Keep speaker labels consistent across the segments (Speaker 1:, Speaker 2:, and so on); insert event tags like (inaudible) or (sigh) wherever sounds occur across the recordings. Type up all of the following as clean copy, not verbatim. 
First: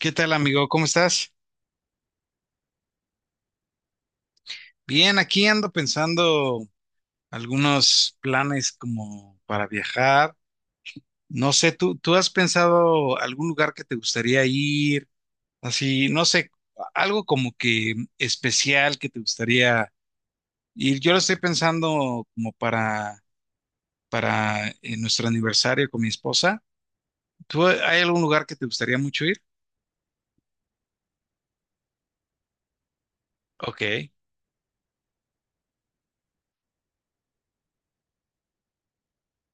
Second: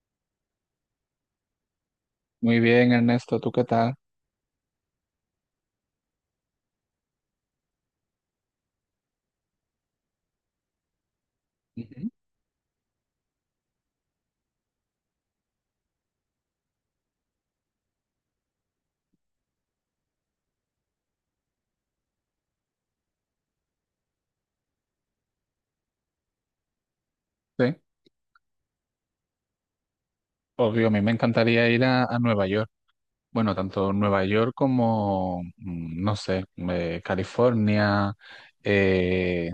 Speaker 1: ¿Qué tal, amigo? ¿Cómo estás?
Speaker 2: Muy bien, Ernesto, ¿tú qué tal?
Speaker 1: Bien, aquí ando pensando algunos planes como para viajar. No sé, ¿tú,
Speaker 2: Ujú.
Speaker 1: tú has pensado algún lugar que te gustaría ir? Así, no sé, algo como que especial que te gustaría ir. Yo lo estoy pensando como para nuestro aniversario con mi esposa.
Speaker 2: Sí,
Speaker 1: ¿Tú, hay algún lugar que te gustaría mucho ir?
Speaker 2: obvio, a mí me encantaría ir a Nueva York. Bueno, tanto
Speaker 1: Ok.
Speaker 2: Nueva York como, no sé, California, eh,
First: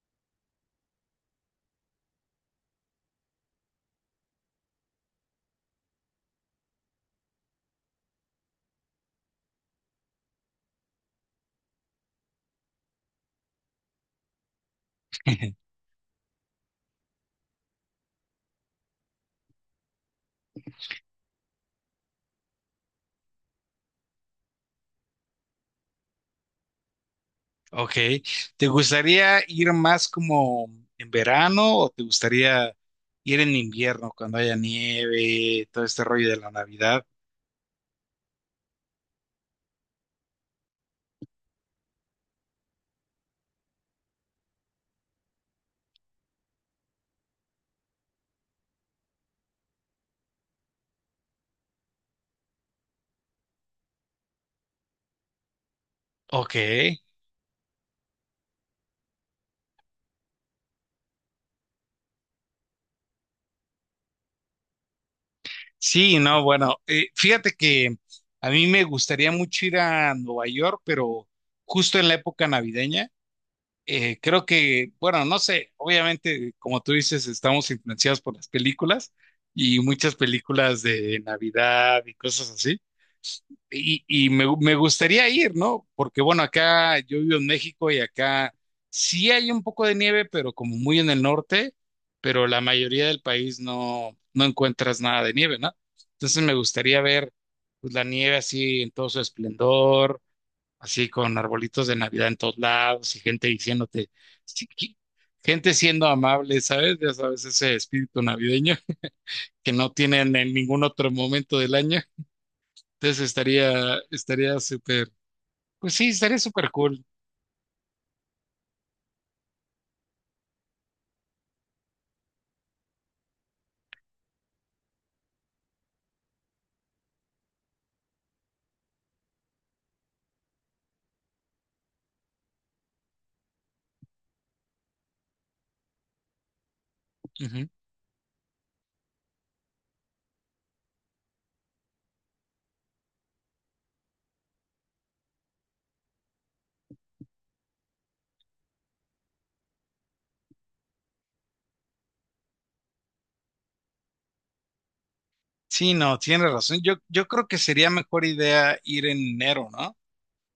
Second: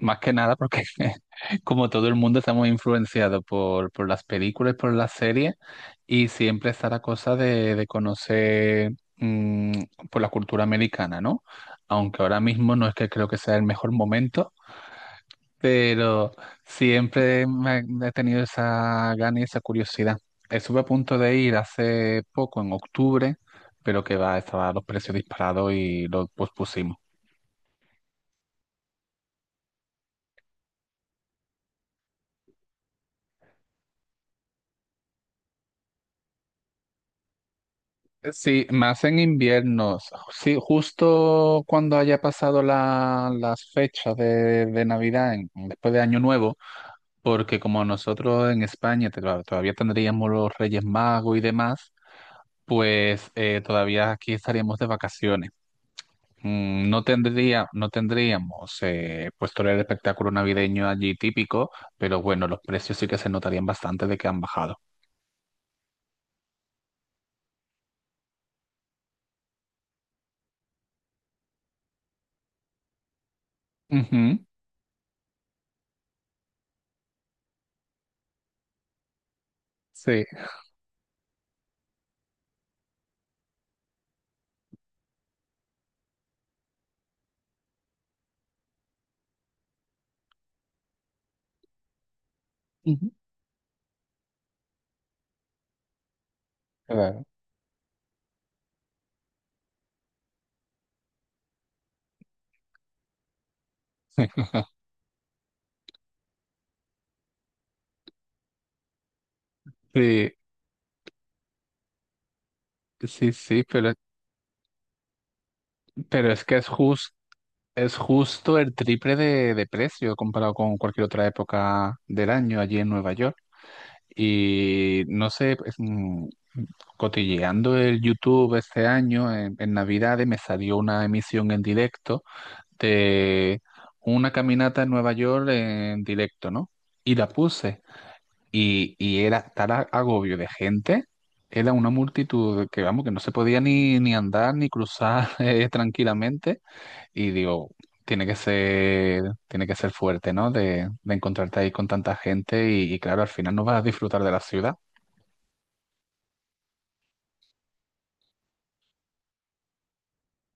Speaker 2: más que nada porque (laughs) como todo el mundo estamos influenciados por las películas, por las series, y siempre está la cosa de conocer mm, por la cultura americana, ¿no? Aunque ahora mismo no es que creo que sea el mejor momento.
Speaker 1: (laughs)
Speaker 2: Pero siempre me, he tenido esa gana y esa curiosidad. Estuve a punto de ir hace poco, en octubre, pero que va, estaban los precios disparados y lo pospusimos.
Speaker 1: Ok. ¿Te gustaría ir más como en verano o te gustaría ir en invierno cuando haya nieve, todo este rollo de la Navidad?
Speaker 2: Sí, más en inviernos. Sí, justo cuando haya pasado las fechas de Navidad, después de Año Nuevo, porque como nosotros en España claro, todavía tendríamos los Reyes Magos y demás, pues todavía aquí estaríamos de vacaciones.
Speaker 1: Ok.
Speaker 2: No tendríamos pues todo el espectáculo navideño allí típico, pero bueno, los precios sí que se notarían bastante de que han bajado.
Speaker 1: Sí, no, bueno, fíjate que a mí me gustaría mucho ir a Nueva York, pero justo en la época navideña.
Speaker 2: Ujú,
Speaker 1: Creo que, bueno, no sé, obviamente, como tú dices, estamos influenciados por las películas y muchas
Speaker 2: sí,
Speaker 1: películas de Navidad y cosas así. Y, y me gustaría ir, ¿no? Porque bueno, acá yo vivo en México y acá sí hay un poco de nieve, pero como muy en el norte, pero la mayoría
Speaker 2: ujú,
Speaker 1: del país no, no encuentras nada de nieve, ¿no? Entonces me gustaría
Speaker 2: claro.
Speaker 1: ver pues, la nieve así en todo su esplendor, así con arbolitos de Navidad en todos lados y gente diciéndote, sí,
Speaker 2: (laughs)
Speaker 1: gente siendo amable, ¿sabes? Ya sabes, ese espíritu navideño (laughs) que no
Speaker 2: Sí,
Speaker 1: tienen en ningún otro momento del año. Entonces
Speaker 2: sí, sí,
Speaker 1: estaría súper pues sí,
Speaker 2: pero
Speaker 1: estaría
Speaker 2: es que
Speaker 1: súper cool.
Speaker 2: es justo el triple de precio comparado con cualquier otra época del año allí en Nueva York. Y no sé, pues, cotilleando el YouTube este año en Navidades me salió una emisión en directo de una caminata en Nueva York en directo, ¿no? Y la
Speaker 1: Ujú.
Speaker 2: puse. Y era tal agobio de gente, era una multitud que, vamos, que no se podía ni andar ni cruzar (laughs) tranquilamente. Y digo, tiene que ser fuerte, ¿no? De encontrarte ahí con tanta gente y claro, al final no vas a disfrutar de la ciudad.
Speaker 1: Sí, no, tienes razón. Yo creo que sería mejor idea ir en enero, ¿no?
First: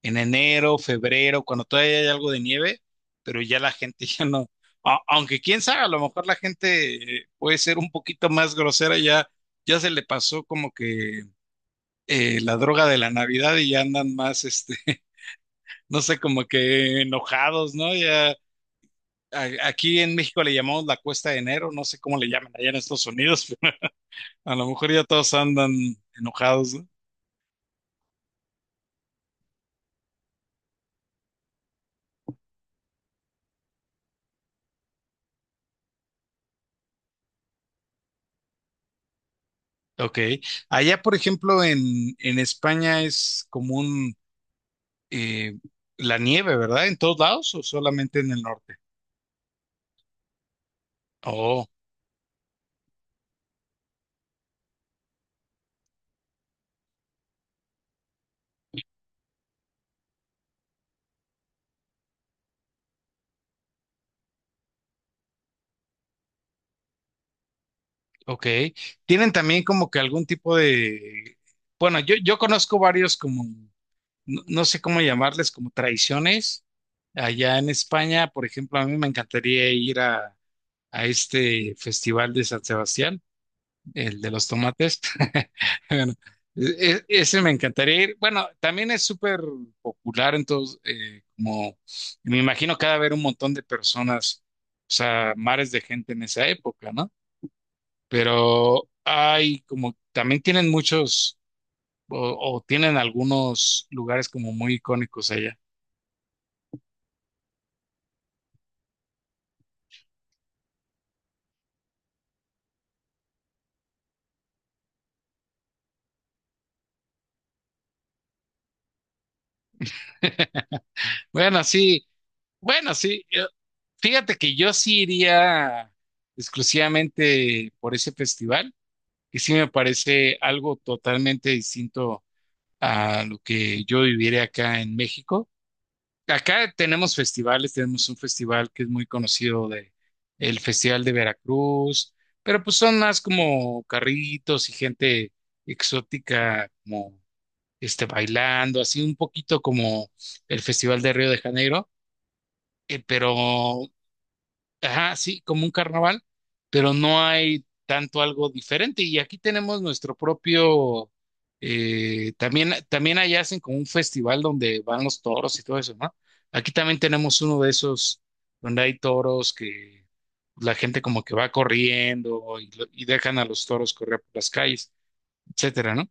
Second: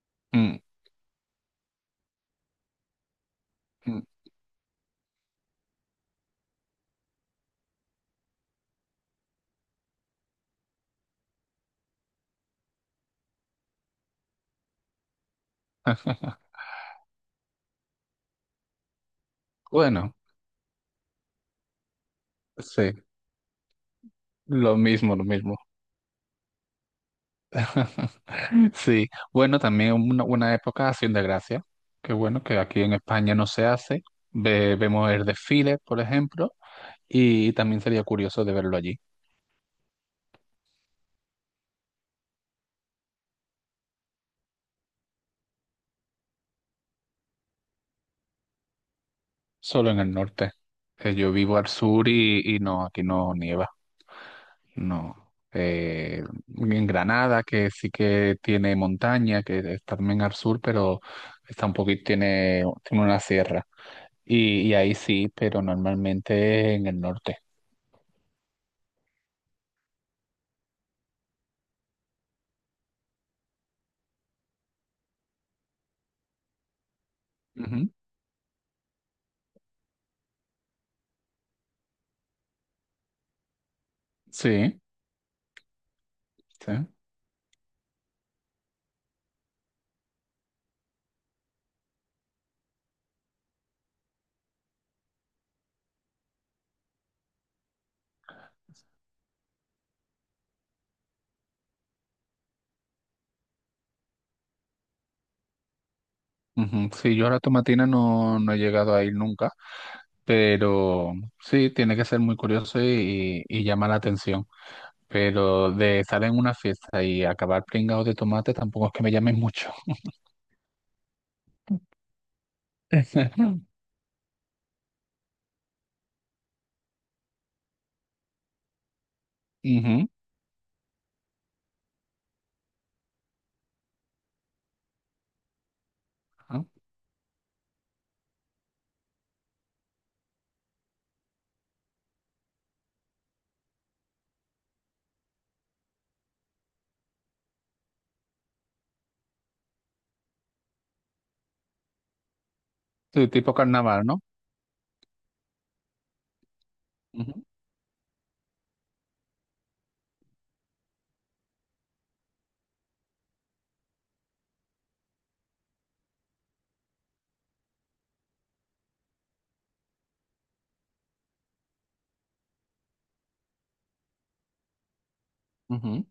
Speaker 1: En
Speaker 2: Mm,
Speaker 1: enero, febrero, cuando todavía hay algo de nieve, pero ya la
Speaker 2: mm.
Speaker 1: gente (laughs) ya no. Aunque quién sabe, a lo mejor la gente puede ser un poquito más grosera, ya, ya se le pasó como que la droga de la Navidad y ya andan más, este, (laughs) no sé, como que enojados, ¿no? Ya aquí en
Speaker 2: Bueno,
Speaker 1: México le llamamos la cuesta de enero, no sé cómo le llaman allá en
Speaker 2: sí,
Speaker 1: Estados Unidos. A lo
Speaker 2: lo
Speaker 1: mejor ya
Speaker 2: mismo, lo
Speaker 1: todos
Speaker 2: mismo.
Speaker 1: andan enojados, ¿no?
Speaker 2: (laughs) Sí, bueno, también una época Hacienda Gracia, que bueno, que aquí en España no se hace. Vemos el desfile, por ejemplo, y también sería curioso de verlo allí,
Speaker 1: Ok. Allá, por ejemplo, en España es común eh, la nieve, ¿verdad? ¿En todos lados o solamente en el norte?
Speaker 2: solo en el norte. Que yo vivo
Speaker 1: Oh,
Speaker 2: al sur y no, aquí no nieva, no. Eh, en Granada, que sí que tiene montaña, que es también al sur, pero está un poquito, tiene una sierra. Y ahí sí, pero normalmente en el norte.
Speaker 1: ok. Tienen también como que algún tipo de... Bueno, yo conozco varios como, no, no sé cómo llamarles, como tradiciones. Allá en España, por ejemplo, a mí me encantaría ir a este festival de San Sebastián, el de los
Speaker 2: Sí,
Speaker 1: tomates. (laughs) Bueno,
Speaker 2: sí.
Speaker 1: ese me encantaría ir. Bueno, también es súper popular, entonces, como me imagino que ha de haber un montón de personas, o sea, mares de gente en esa época, ¿no? Pero hay como, también tienen muchos, o tienen algunos lugares como muy icónicos allá.
Speaker 2: Ujú. Sí, yo a la tomatina no he llegado a ir nunca, pero sí, tiene que ser muy curioso y llama la atención. Pero de estar en una fiesta y acabar pringado de tomate tampoco es que me llame mucho.
Speaker 1: (laughs) Bueno, sí, bueno, sí.
Speaker 2: (laughs)
Speaker 1: Fíjate que yo sí iría exclusivamente por ese festival, que sí me
Speaker 2: Ujú.
Speaker 1: parece algo totalmente distinto a lo que yo viviré acá en México.
Speaker 2: Ah,
Speaker 1: Acá tenemos festivales, tenemos un festival que es muy conocido de el Festival de Veracruz, pero pues son más como carritos y gente exótica como este bailando, así un poquito como el Festival de Río de Janeiro,
Speaker 2: sí,
Speaker 1: pero
Speaker 2: tipo carnaval, ¿no?
Speaker 1: ajá, sí, como un carnaval, pero no hay tanto algo diferente. Y aquí tenemos nuestro propio, también, también allá hacen como un festival donde van los toros y todo eso, ¿no? Aquí también tenemos uno de esos donde hay toros que la gente como que va corriendo y, y dejan a los toros correr por las calles,
Speaker 2: Ujú, ujú.
Speaker 1: etcétera, ¿no?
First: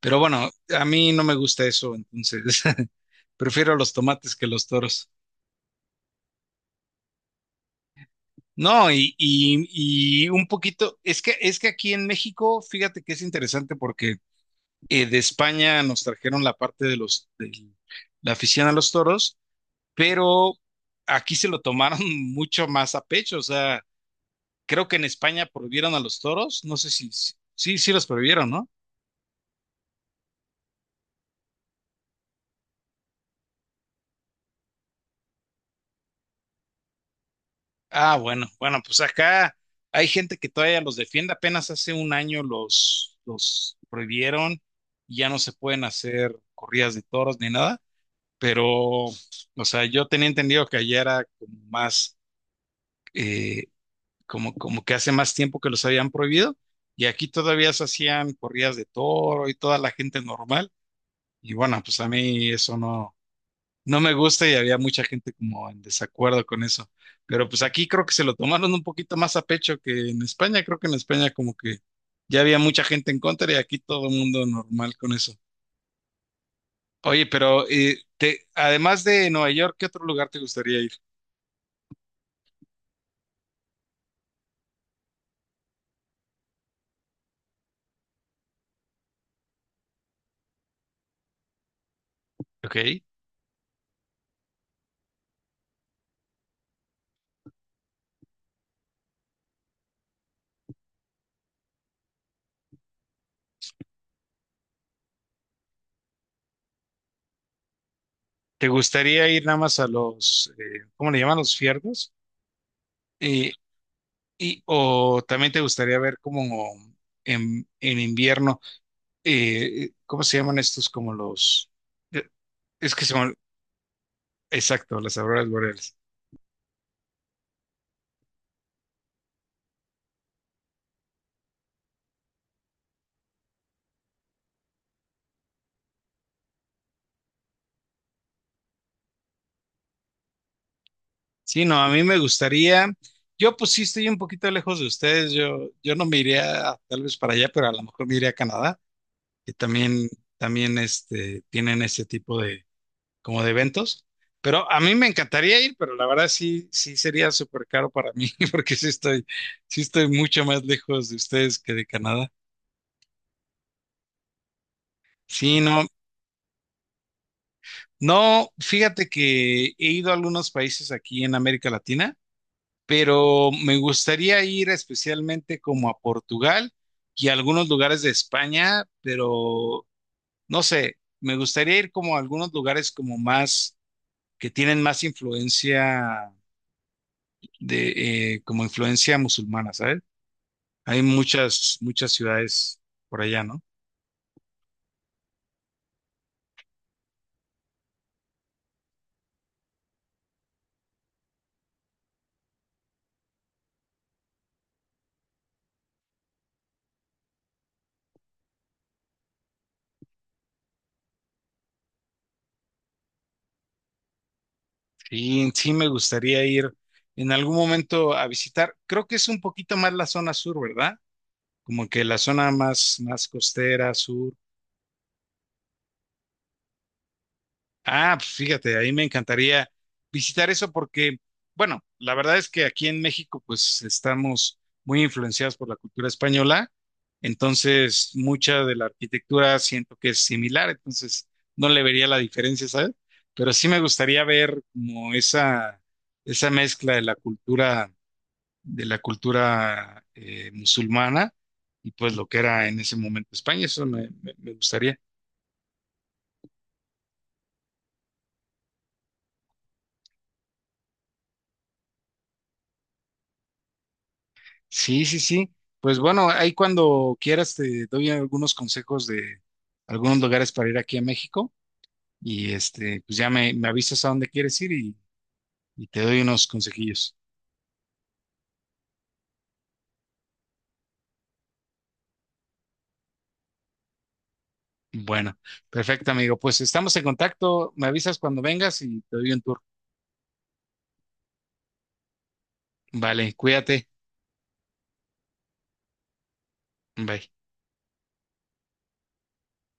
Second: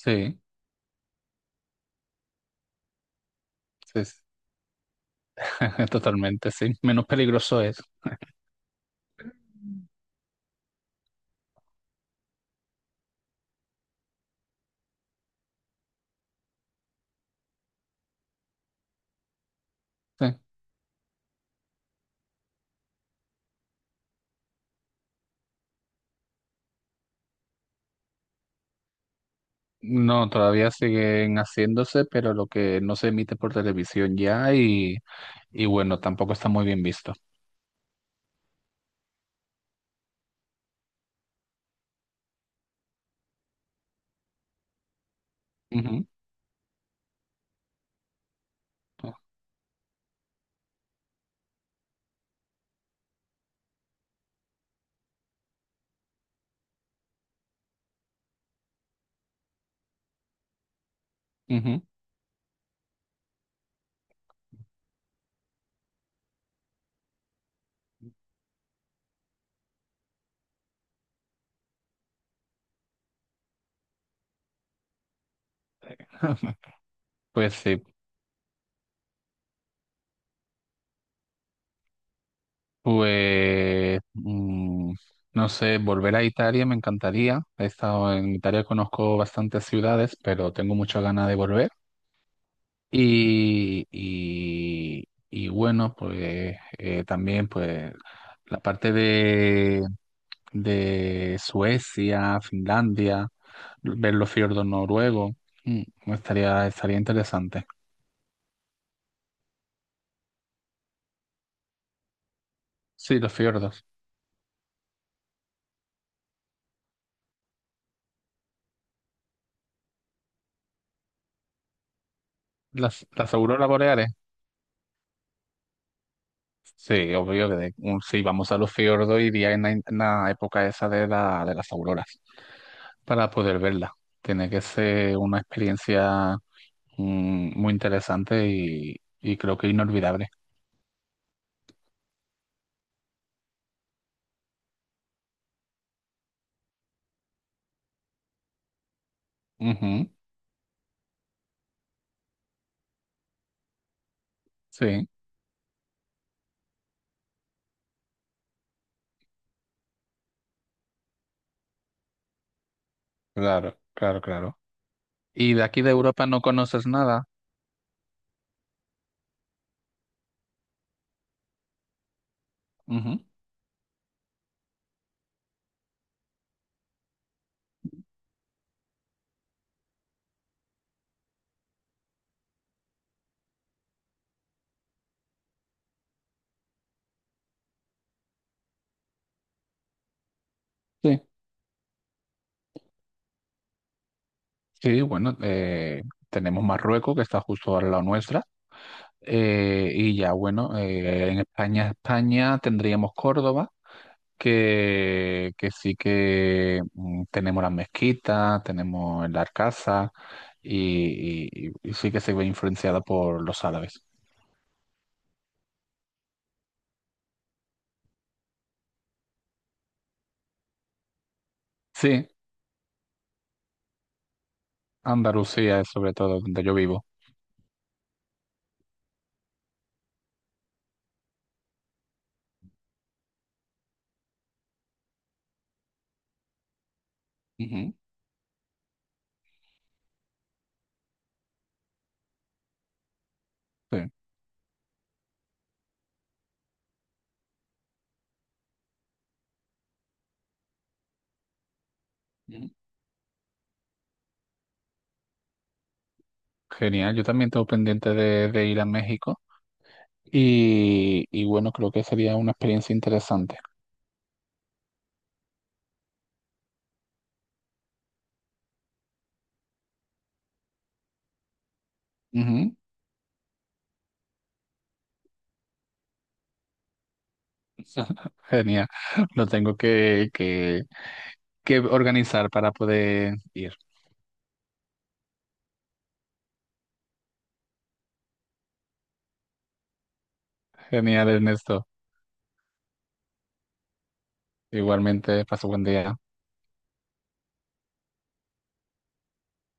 Speaker 1: Pero bueno, a mí no me gusta eso, entonces (laughs) prefiero los
Speaker 2: sí, sí.
Speaker 1: tomates que los toros.
Speaker 2: (laughs) Totalmente, sí. Menos peligroso es.
Speaker 1: No, y un poquito, es que aquí en México, fíjate que es interesante porque de España nos trajeron la parte de de la afición a los toros,
Speaker 2: Sí.
Speaker 1: pero aquí se lo tomaron (laughs) mucho más a pecho. O sea, creo que en España prohibieron a los toros, no sé si, sí, sí los prohibieron, ¿no?
Speaker 2: No, todavía siguen haciéndose, pero lo que no se emite por televisión ya y... Y bueno, tampoco está muy bien visto.
Speaker 1: Ah, bueno, bueno, pues acá hay gente que todavía los defiende, apenas hace un año los prohibieron, y ya no se pueden
Speaker 2: Ujú,
Speaker 1: hacer corridas de toros ni nada. Pero, o sea, yo tenía entendido que allá era como más, eh, como, como que hace más tiempo que los habían prohibido, y aquí todavía se hacían corridas de toro y toda la gente normal, y bueno,
Speaker 2: ujú.
Speaker 1: pues a mí eso no, no me gusta y había mucha gente como en desacuerdo con eso, pero pues aquí creo que se lo tomaron un poquito más a pecho que en España, creo que en España como que ya había mucha gente en contra y aquí todo el mundo normal con eso.
Speaker 2: (laughs)
Speaker 1: Oye,
Speaker 2: Pues
Speaker 1: pero
Speaker 2: sí,
Speaker 1: además de Nueva York, ¿qué otro lugar te gustaría ir?
Speaker 2: pues no sé, volver a Italia me encantaría. He estado en Italia, conozco bastantes ciudades, pero tengo muchas ganas de volver.
Speaker 1: Ok.
Speaker 2: Y, y, y bueno, pues también pues la parte de Suecia, Finlandia, ver los fiordos noruegos, estaría interesante.
Speaker 1: ¿Te gustaría ir nada más a los, ¿cómo le llaman? Los fiordos.
Speaker 2: Sí, los
Speaker 1: Eh,
Speaker 2: fiordos.
Speaker 1: y, o también te gustaría ver como en invierno, ¿cómo se llaman estos? Como los, eh, es que
Speaker 2: Las
Speaker 1: son,
Speaker 2: auroras boreales,
Speaker 1: exacto, las auroras boreales.
Speaker 2: sí, obvio que si vamos a los fiordos iría en en la época esa de las auroras para poder verla. Tiene que ser una experiencia muy interesante y creo que inolvidable.
Speaker 1: Sí, no, a mí me gustaría, yo pues sí estoy un poquito lejos de ustedes, yo no me iría tal vez para allá, pero a lo mejor me iría a Canadá, que también,
Speaker 2: Ujú,
Speaker 1: también este, tienen ese tipo como de eventos. Pero a mí me
Speaker 2: sí,
Speaker 1: encantaría ir, pero la verdad sí, sí sería súper caro para mí, (laughs) porque sí estoy mucho más lejos de ustedes que de Canadá.
Speaker 2: claro, claro, claro. ¿Y
Speaker 1: Sí,
Speaker 2: de aquí
Speaker 1: no,
Speaker 2: de Europa no conoces nada?
Speaker 1: no, fíjate que he ido a algunos países aquí en América Latina,
Speaker 2: Ujú,
Speaker 1: pero me gustaría ir especialmente como a Portugal y a algunos lugares de España, pero no sé, me gustaría ir como a algunos lugares como más, que tienen más influencia de como influencia musulmana, ¿sabes? Hay
Speaker 2: sí,
Speaker 1: muchas, muchas ciudades por allá, ¿no?
Speaker 2: sí, bueno, tenemos Marruecos que está justo al lado nuestra. Y ya, bueno, en España, España tendríamos Córdoba que sí que tenemos las mezquitas tenemos la arcasa y sí que se ve influenciada por los árabes.
Speaker 1: Y sí me gustaría ir en algún momento a visitar. Creo que es un poquito más la zona sur, ¿verdad? Como que la
Speaker 2: Sí,
Speaker 1: zona más, más costera, sur.
Speaker 2: Andalucía es sobre todo donde yo vivo.
Speaker 1: Ah, pues fíjate, ahí me encantaría visitar eso porque, bueno, la verdad es que aquí en México pues estamos muy influenciados por la cultura española,
Speaker 2: Ujú,
Speaker 1: entonces mucha de la arquitectura siento que es similar, entonces no le vería la diferencia, ¿sabes? Pero sí me gustaría ver como esa mezcla de la cultura musulmana y pues lo que
Speaker 2: sí.
Speaker 1: era
Speaker 2: Ujú.
Speaker 1: en ese momento España, eso me gustaría.
Speaker 2: Genial, yo también tengo pendiente de ir a México y bueno, creo que sería una experiencia interesante.
Speaker 1: Sí, sí, sí. Pues bueno, ahí cuando quieras te doy algunos consejos de algunos lugares para ir aquí a México y
Speaker 2: Ujú.
Speaker 1: este, pues ya me avisas a dónde quieres ir y te doy unos consejillos.
Speaker 2: (laughs) Genial, lo tengo que organizar para poder ir.
Speaker 1: Bueno, perfecto, amigo. Pues estamos en contacto. Me avisas cuando vengas y te doy un tour.
Speaker 2: Genial, Ernesto.
Speaker 1: Vale, cuídate.
Speaker 2: Igualmente, paso buen día.
Speaker 1: Bye.